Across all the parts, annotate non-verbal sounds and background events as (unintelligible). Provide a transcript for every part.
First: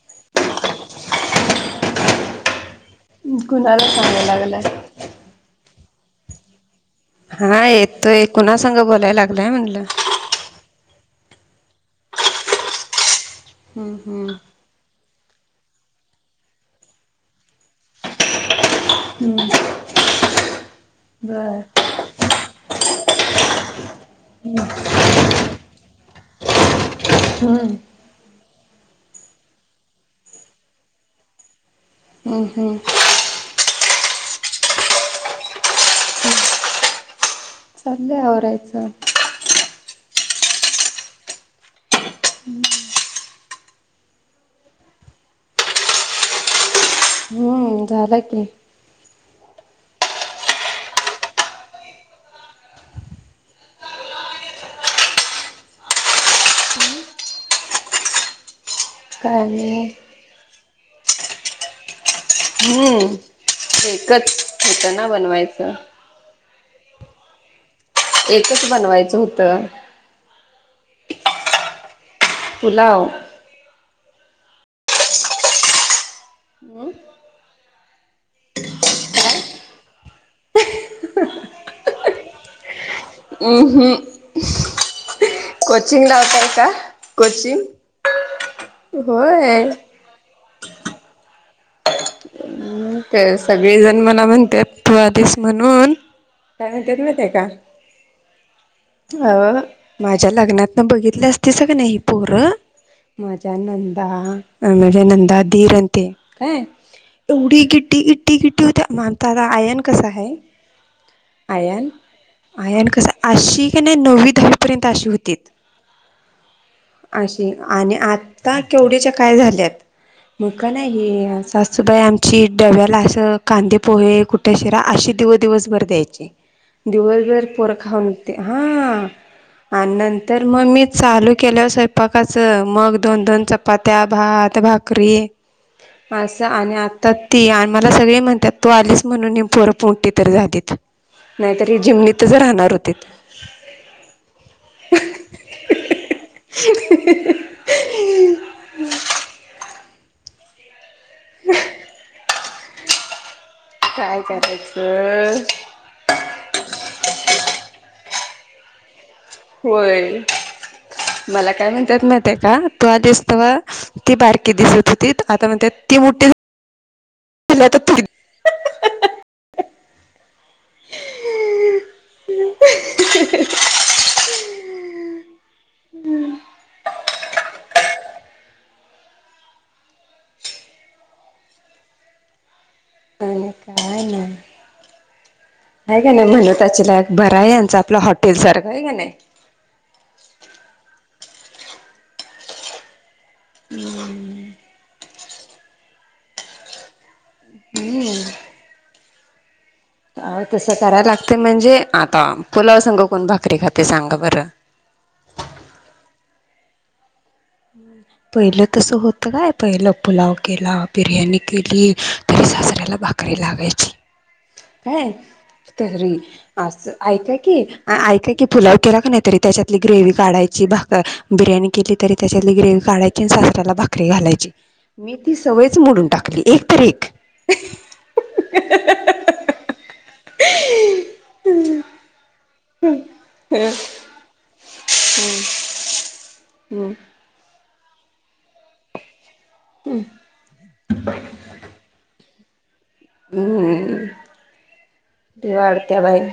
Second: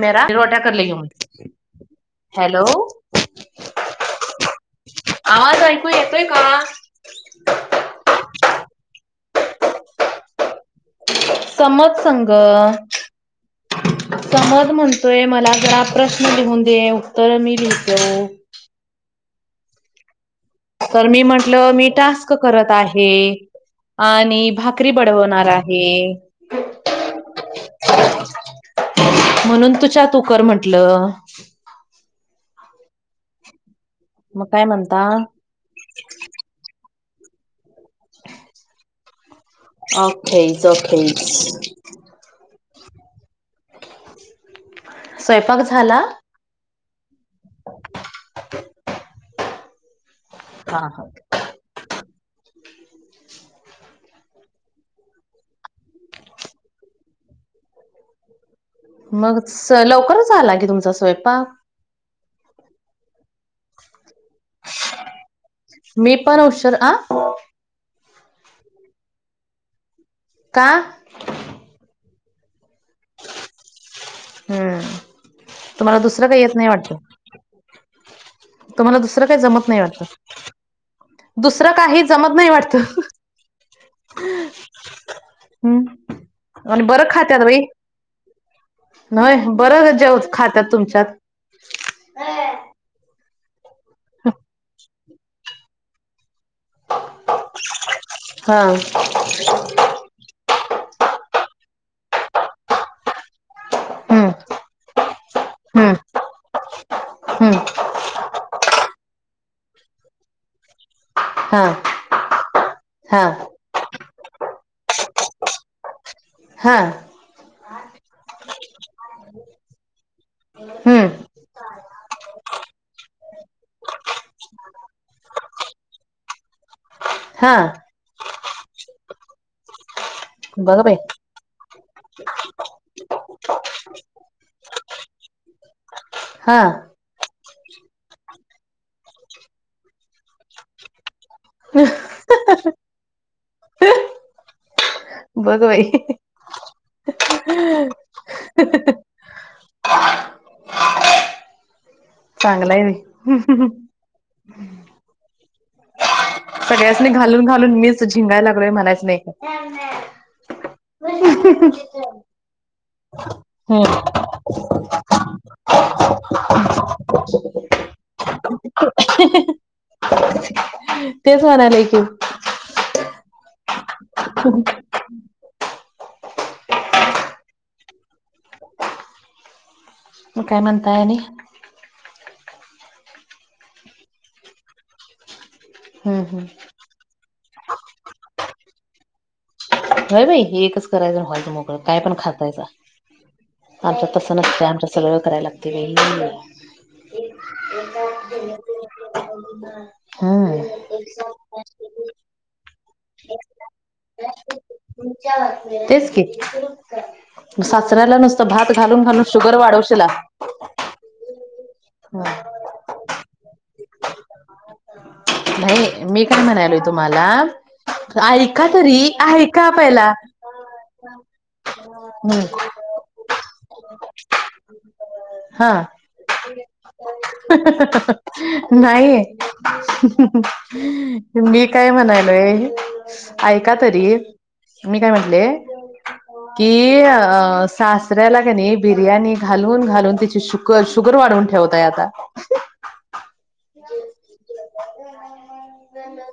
म रा रोटा कर ल ह हॅलो गुणाला सांगाय लागल्यास. आवाज ऐकू येतोय का. हा येतोय कुणा संग बोलाय लागलाय म्हटलं. समर्थ संग. हम्म हम्म तो म्हणतोय मला जरा प्रश्न लिहून दे, उत्तर मी लिहीतो. हम्म तर मी बर म्हंटलं मी टास्क करत आहे आणि भाकरी बड वणार आहे. हम म्हणून तुच्या तू कर म्हंटल. हम् हम् मग काय म्हणता हम्म संध्या आवरायचं ओखेस ओखे स्वयंपाक झाला? हो, झालं की हा हा मग, काय आणि लवकरच झाला की तुमचा स्वयंपाक हम्म, एकच होतं ना बनवायचं मी पण हशार आ एकच बनवायचं होतं का पुलाव हम्म, तुम्हाला दुसरं काही येत नाही वाटत तुम्हाला दुसरं काही जमत नाही वाटत दुसरं काही जमत नाही वाटत हम्म कोचिंग लावतय का आणि कोचिंग नाही, होय. बरं जेव खातात तुमच्यात तर सगळे जण मला म्हणतात तु आधीस म्हणून, काय म्हणतात माहितीये काय? हा आव माझ्या लग्नातन बघितल्या असतीस का नाही ही पोरं माझ्या नंदा, हम्म माझ्या नंदा धीर अन् हम्म ते हम्म एवढी गिटी गिट्टी गिट्टी होतत्या मानता आयन कसा आहे हा आयन? आयन कसं? हा अशी की नाय नववी दहावीपर्यंत अशी होती हा अशी आणि आता केवढ्याच्या काय झाल्यात मग का नई हम्म हे सासूबाई आम ची डव्याला असं कांदे पोहे, कुठ्या शिरा अशी दिव दिवसभर द्यायची दिवसभर हा पोर खाऊनत्या, हा आणि नंतर मग बघ मी बाई चालू केल स्वयंपाकच मग दोन दोन चपात्या, भात, भाकरी असं हा आणि आ ती आणि मला सगळे म्हणतात तू आलीस म्हणून ही पोरं पोरंटी तरी राहतीत नाही तरी जिमनीतच राहणार होते बघ बाई (unintelligible) (unintelligible) (unintelligible) चांगलाय काय करायचं? सगळ्यासनी घालून घालून मीच झिंंगायला लागलोय म्हणायच नाही होय. का मला काय म्हणतात माहितीये का तू आली तव्हा हम्म ती बारकी दिसत- आता म्हणत्यात ती मोठे (inaudible) तेच म्हणाले आहे की ह मग काय म्हणताय आणि आणि काय नाय, नाय गं हम्म नाय हम्म म्हणताची ला बरं यांचं आपलं हॉटेल सारखं आहे का नाही (unintelligible) हय बाई एकच करायचं हॉल मोकळ काय पण खातायचा (unintelligible) आमच तसं नसते, आमचा सगळं करायला लागते बाई (unintelligible) (inaudible) (unintelligible) तसं करायला लागते म्हणजे आता पुलाव सांग कोण भाकरी खाते सांगा बरं (unintelligible) तेच क (unintelligible) साचऱयला नसतं पहिलं भात तसं घालून घालून होतं काय शुगर पहिलं वाढवशीलला (unintelligible) पुलाव केला बिरयानी केली (unintelligible) हा (unintelligible) सासऱ्याला भाकरी लागायची काय (unintelligible) नाही तरी मी काय म्हणालोय असं तुम्हाला ऐकाय की ऐकाय की ऐका पुलाव केला तरी का नाहीतरी ऐका त्याच्यातली ग्रेव पहिला. काढायची बा बिर्याणी केली तरी त्याच्याली ग्रेव काढायची आणि सासऱ्याला भाकरी घालायची (unintelligible) मी ती हा सवयच मोडून टाकली एक तर एक नाही (unintelligible) मी काय म्हणालोय ऐका तरी मी काय म्हटले की हम्म सासऱ्याला का नाही बिर्याणी (unintelligible) घालून घालून त्यािची शुग शुगर वाढवून ठेवतय आता (unintelligible) देवाार (unintelligible) त्या बाय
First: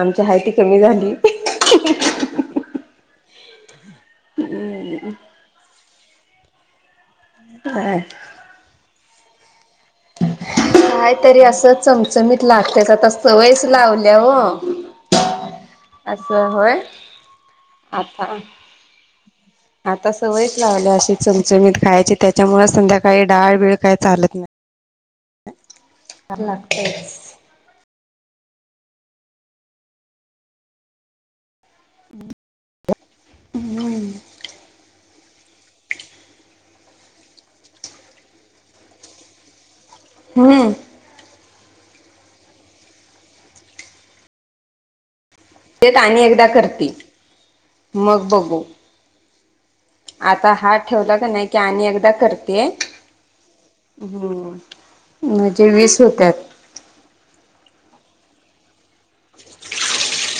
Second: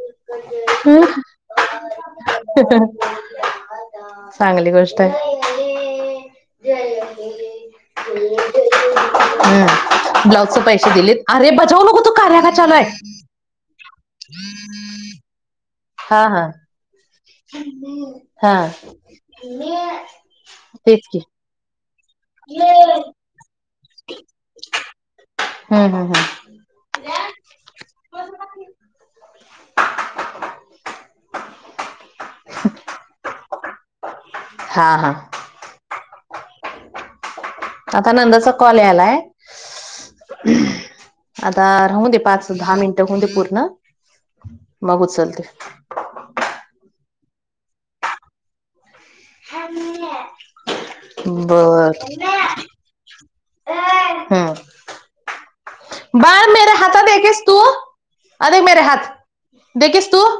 आमच्या हयतीी कमी झाली (unintelligible) चांगली गोष्ट आहे ह (unintelligible) हम ब्लाउज च पैसे काय दिलेत अरे बजाव नघ तू कार्या का चालू आहे सवयस लावल्या हो (unintelligible) हा असछ हा हो (unintelligible) हा तेच की (unintelligible) त्यां मी खायची त्याच्यामुळेच संध्याकाळी डाळ बळ (unintelligible) काय चालत नाहीगत हम्म हम्म हम्म (unintelligible) (unintelligible) हम् (unintelligible) हा हा आता नंदाचा कॉल यालाय हम्म आता राहऊ दे पाच दहा मिनिटं होऊ दे पूर्ण (unintelligible) बघूच चालते (unintelligible) तेेत आणि एकदा करते मग बघू (unintelligible) आता हा ठेवला का नाही की आणि एकदा बर करते (unintelligible) ह हम्म म्हणजे वीस होत्यात बर मेरा हाता देखे (unintelligible) तू अध मेरे हात देिस तू (unintelligible)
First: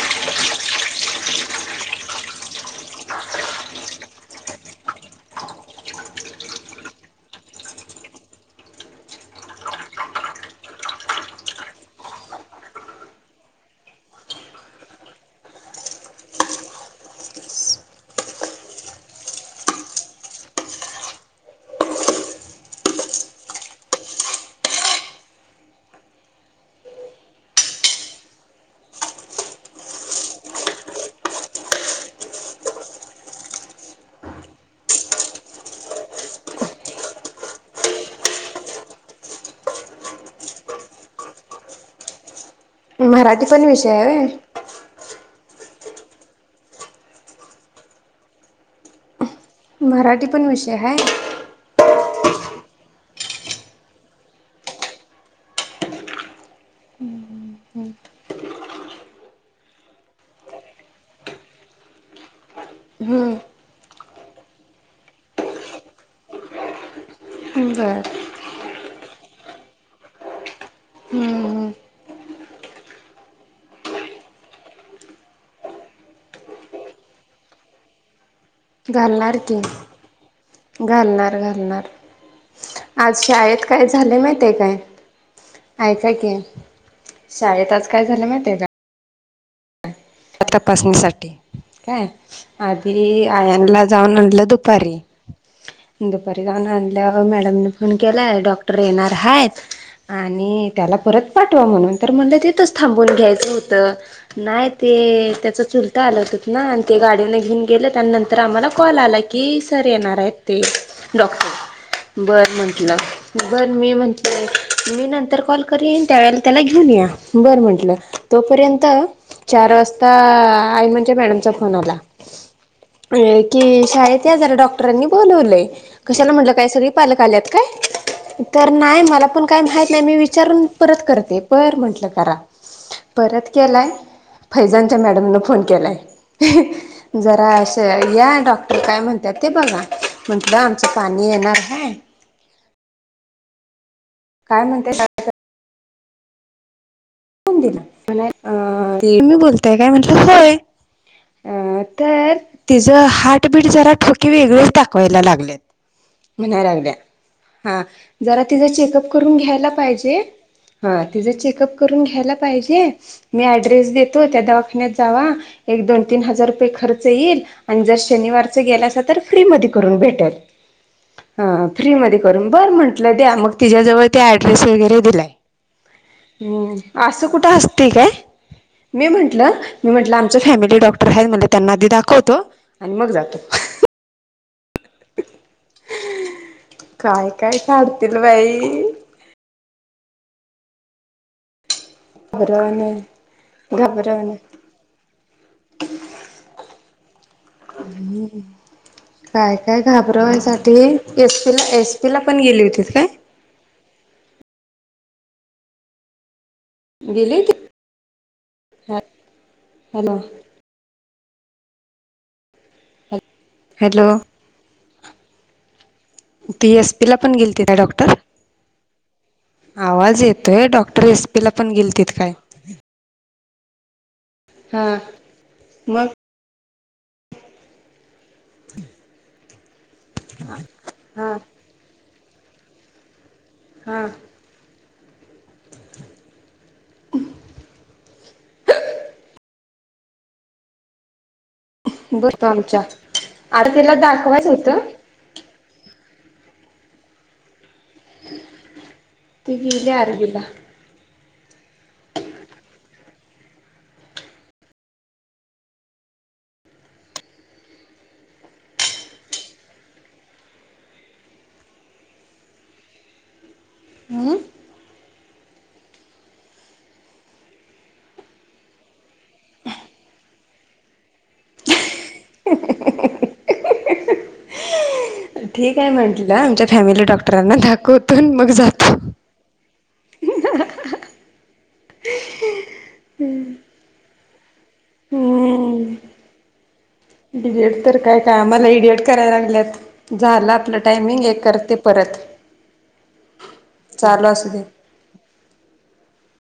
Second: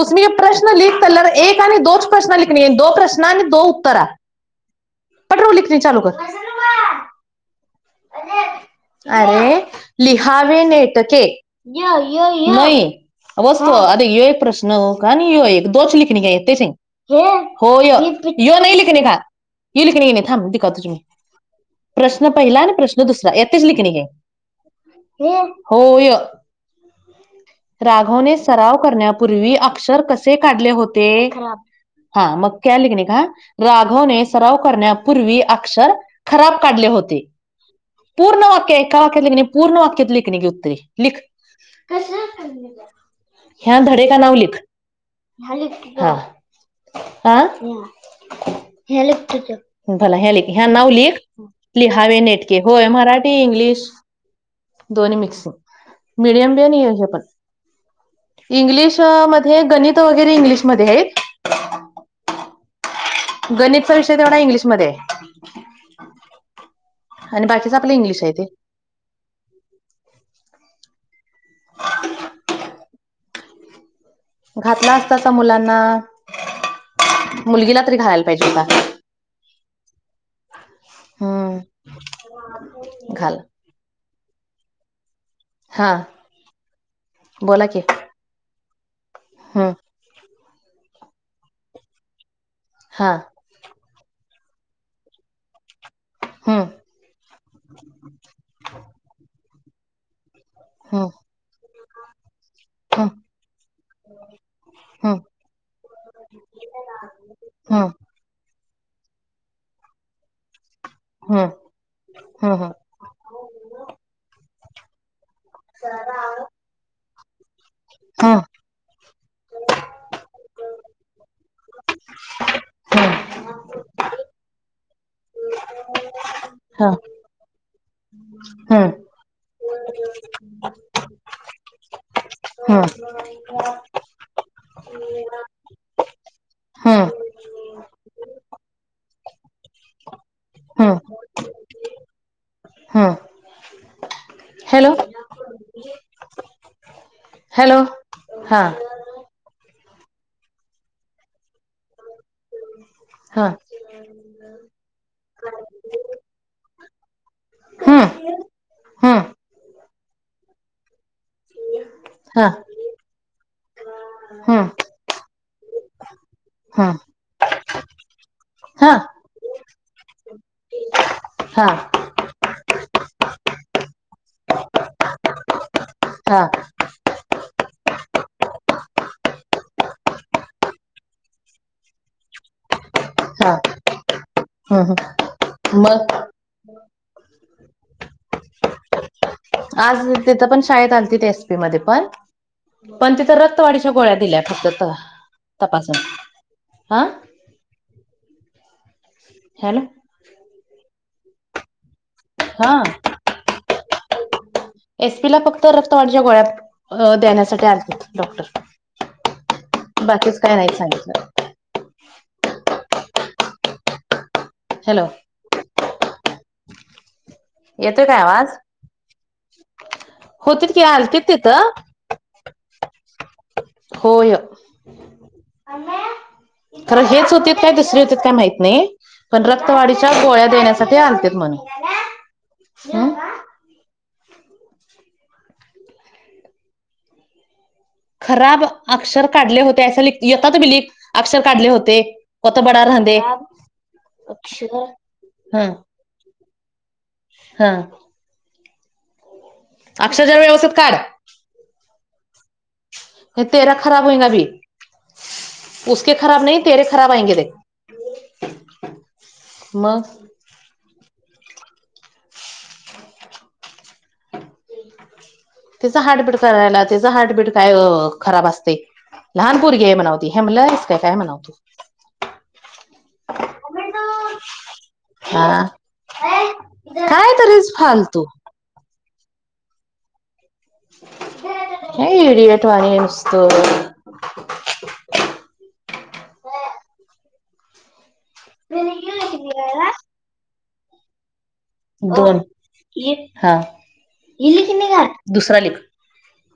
उसे प्रश्न लिख तल एक आणि दोच प्रश्न लिख (unintelligible) दो प्रश्न आणि दो उत्तरा पट्रव लेखणी चालू कर (unintelligible) अ (unintelligible) अरे लिहावे नेटके य यई (unintelligible) वस्त आ यो एक प्रश्न का नाही यो एक दोच ललेखणी का आहेत तेश (unintelligible) हो हो य य नाही लिखिणे खा य ललेखणी येेणे ागखात तुम्ही (unintelligible) प्रश्न पहिला (unintelligible) प्रश्न दुसरा यातच ललेखणी आहे हो य (unintelligible) राघवने सराव करण्यापूर्वी अक्षर कसे काढले होते (unintelligible) हा मग काय लिखणे का राघवने सराव करण्यापूर्वी अक्षर (unintelligible) खराब काढले होते (unintelligible) पूर्ण वाक्य आहे एका वाक्यात लिखणे पूर्ण वाक्यात लिखणे गी उत्तरी लिख मराठी पण (unintelligible) ह्या विषय आहे धडे का व्हय नावलिक (unintelligible) ल (unintelligible) भला मराठी ह्या पण लिख ह्या विषय नाव हाय लिख लिहावे नेटके होय मराठी इंग्लिश (unintelligible) दोन्ही मिक्सिंग मिडियम बी आणि एज पण. इंग्लिशमध्ये गणित वगैरे इंग्लिशमध्ये हाईत. हम्म गणितचा विषय तेवढा इंग्लिशमध्ये हाय. आणि बाकीच आपलं बर इंग्लिश हाय ते. हम्म घातला असतासा मुलांना मुलगीला तरी घालायला पाहिजे हुता. घालणार की घालणार हम्म घालणार आज घाल शाळेत काय झालं माहिती हाय काय? हा आइका की शाळेत आज काय झालं माहिती हाय का. हम तपासणीसाठी काय हा आधी आयानला जाऊन आणलं दुपारी दुपारी हम्म जाऊन आण ल्याव मॅडमने फोन केलाय डॉक्टर येणार आहेत आणि त्याला हम्म परत पाठवा म्हणून तर म्हणलं तिथंच हम्म थांबून घ्यायचं होतं नाही ते हम्म त्याच चुलता आलं होत ना आणि ते गाडीन घेऊन गेल हम्म आणि नंतर आम्हाला कॉल आला की सर येणार आहेत ते. हम्म डॉक्टर बर हम्म म्हटलं बर मी म्हटलं मी नंतर कॉल करीण त्यावेळेला त्याला घेऊन या बरं म्हंटलं हम्म तोपर्यंत चार वाजता आईमाच्या मॅडमचा फोन आला. हम्म अ की शाळेत या जरा डॉक्टरांनी बोलवलंय. कशाला म्हटलं काय सगळी हा पालक आल्यात काय. तर हम्म न्हाय मला पण काय माहित न्हाय मी विचारून परत करते पर म्हंटलं करा. हां परत केलाय, फैजानच्या मॅडमनं फोन केलाय. हम्म जरा अंस या डॉक्टर काय म्हणत्यात ते बघा. म्हणटल आमचं पाणी येणार हाय, हा काय म्हणतेय ण हॅलो दिला हा अ तुमी बोलताय काय म्हटलं होय अ तर, तिचं हा हार्टबीट जरा ठोकीे वेगळेच दाखवायला लागलेत. म्हणायलागल्या हा हम्म जरा तिचा चेकअप हम्म करून घ्यायला पाहिजे. हा तिचां चेकअप करून घ्यायला हा पाहिजे मी ऍड्रेस देतो त्या हम्म दवाखान्यात जावा एक दोन तीन हजार रुपये हम्म खर्च येईल आणि जर शनिवारच हा गेलासा तर फ्री मधी करून भेटल हा फ्री मधी कर बर म्हंटलं द्या मग तिच्याजवळ ते ऍड्रेस वगैरे दिलाय. हा हम्म असं कुठं असतय काय. मी म्हटलं मी म्हटलं आमच फॅमिली डॉक्टर हायत म्हटलं त्यांना आधी दाखवतो, आण मग जातो. हा हम्म मग काय काय काढतील बाई, आज तिथं पण शाळेत आलती ते एसपी मध्ये पण, घाबरवान पण तिथं रक्तवाढीच्या गोळ्या घाबरवान दिल्या फक्त तपासून. हा काय हॅलो काय घा, आग्रह्यासाठी एस पीला एस पीला पण गेली हा होतीत काय. एसपी ला फक्त रक्त वाढच्या गोळ्यात अ गेली होती देण्यासाठी आलतेत ह डॉक्टर हॅलो बाकीच काय नाही सांगितलं. हॅलो हॅलो ती एस पी ला पण गेलती काय येतोय डॉक्टर. आवाज आवाज येतोय होतीत की डॉक्टर आलतीत एस पीला तिथं पण गेलतील काय. होय (unintelligible) हां मग (unintelligible) खरं हेच होती काय दुसरी होती काय माहत नाही (unintelligible) पण रक्तवाढच्या गोळ्या देण्यासाठी आलते हा म्हणून (unintelligible) हम् (unintelligible) हां (unintelligible) खराब अक्षर काढले होते अस यता त मीि (unintelligible) अक्षर काढले होते बघतो कोत बड आमच्या राह अरे तिला दाखवायचं अक्षर होतं (unintelligible) हा हा (unintelligible) (unintelligible) अक्षरशः आरवीला. व्यवस्थितत का (unintelligible) हे तेरा खराब होई का भी (unintelligible) उक खराब नाही तेरे खराब आयंगे दे (unintelligible) मग (unintelligible) हं (unintelligible) तचं हार्टबीट करायला त्याचं हार्टबीट काय खराब असते (unintelligible) लहान मुरगी आहे म्हणवती हेमलस काय काय म्हणावतो (unintelligible) हसण्याचा आवाज (unintelligible) अण ना (unintelligible) ठीक आहे म्हंटलं आमच्या फॅमिली डॉक्टरांना तरीच फालतू दाखवतून मग जातो (unintelligible) ह (unintelligible) नाहीडीठवाणी नसतो (unintelligible) हम्म बेड (unintelligible) तर काय काय आम्हाला एडिट करायला लागल्यात झालं आपलं टायमिंग एक करते (unintelligible) दोन एक हा चालू असू इ दे. ले की नाही का दुसरा लेख (unintelligible)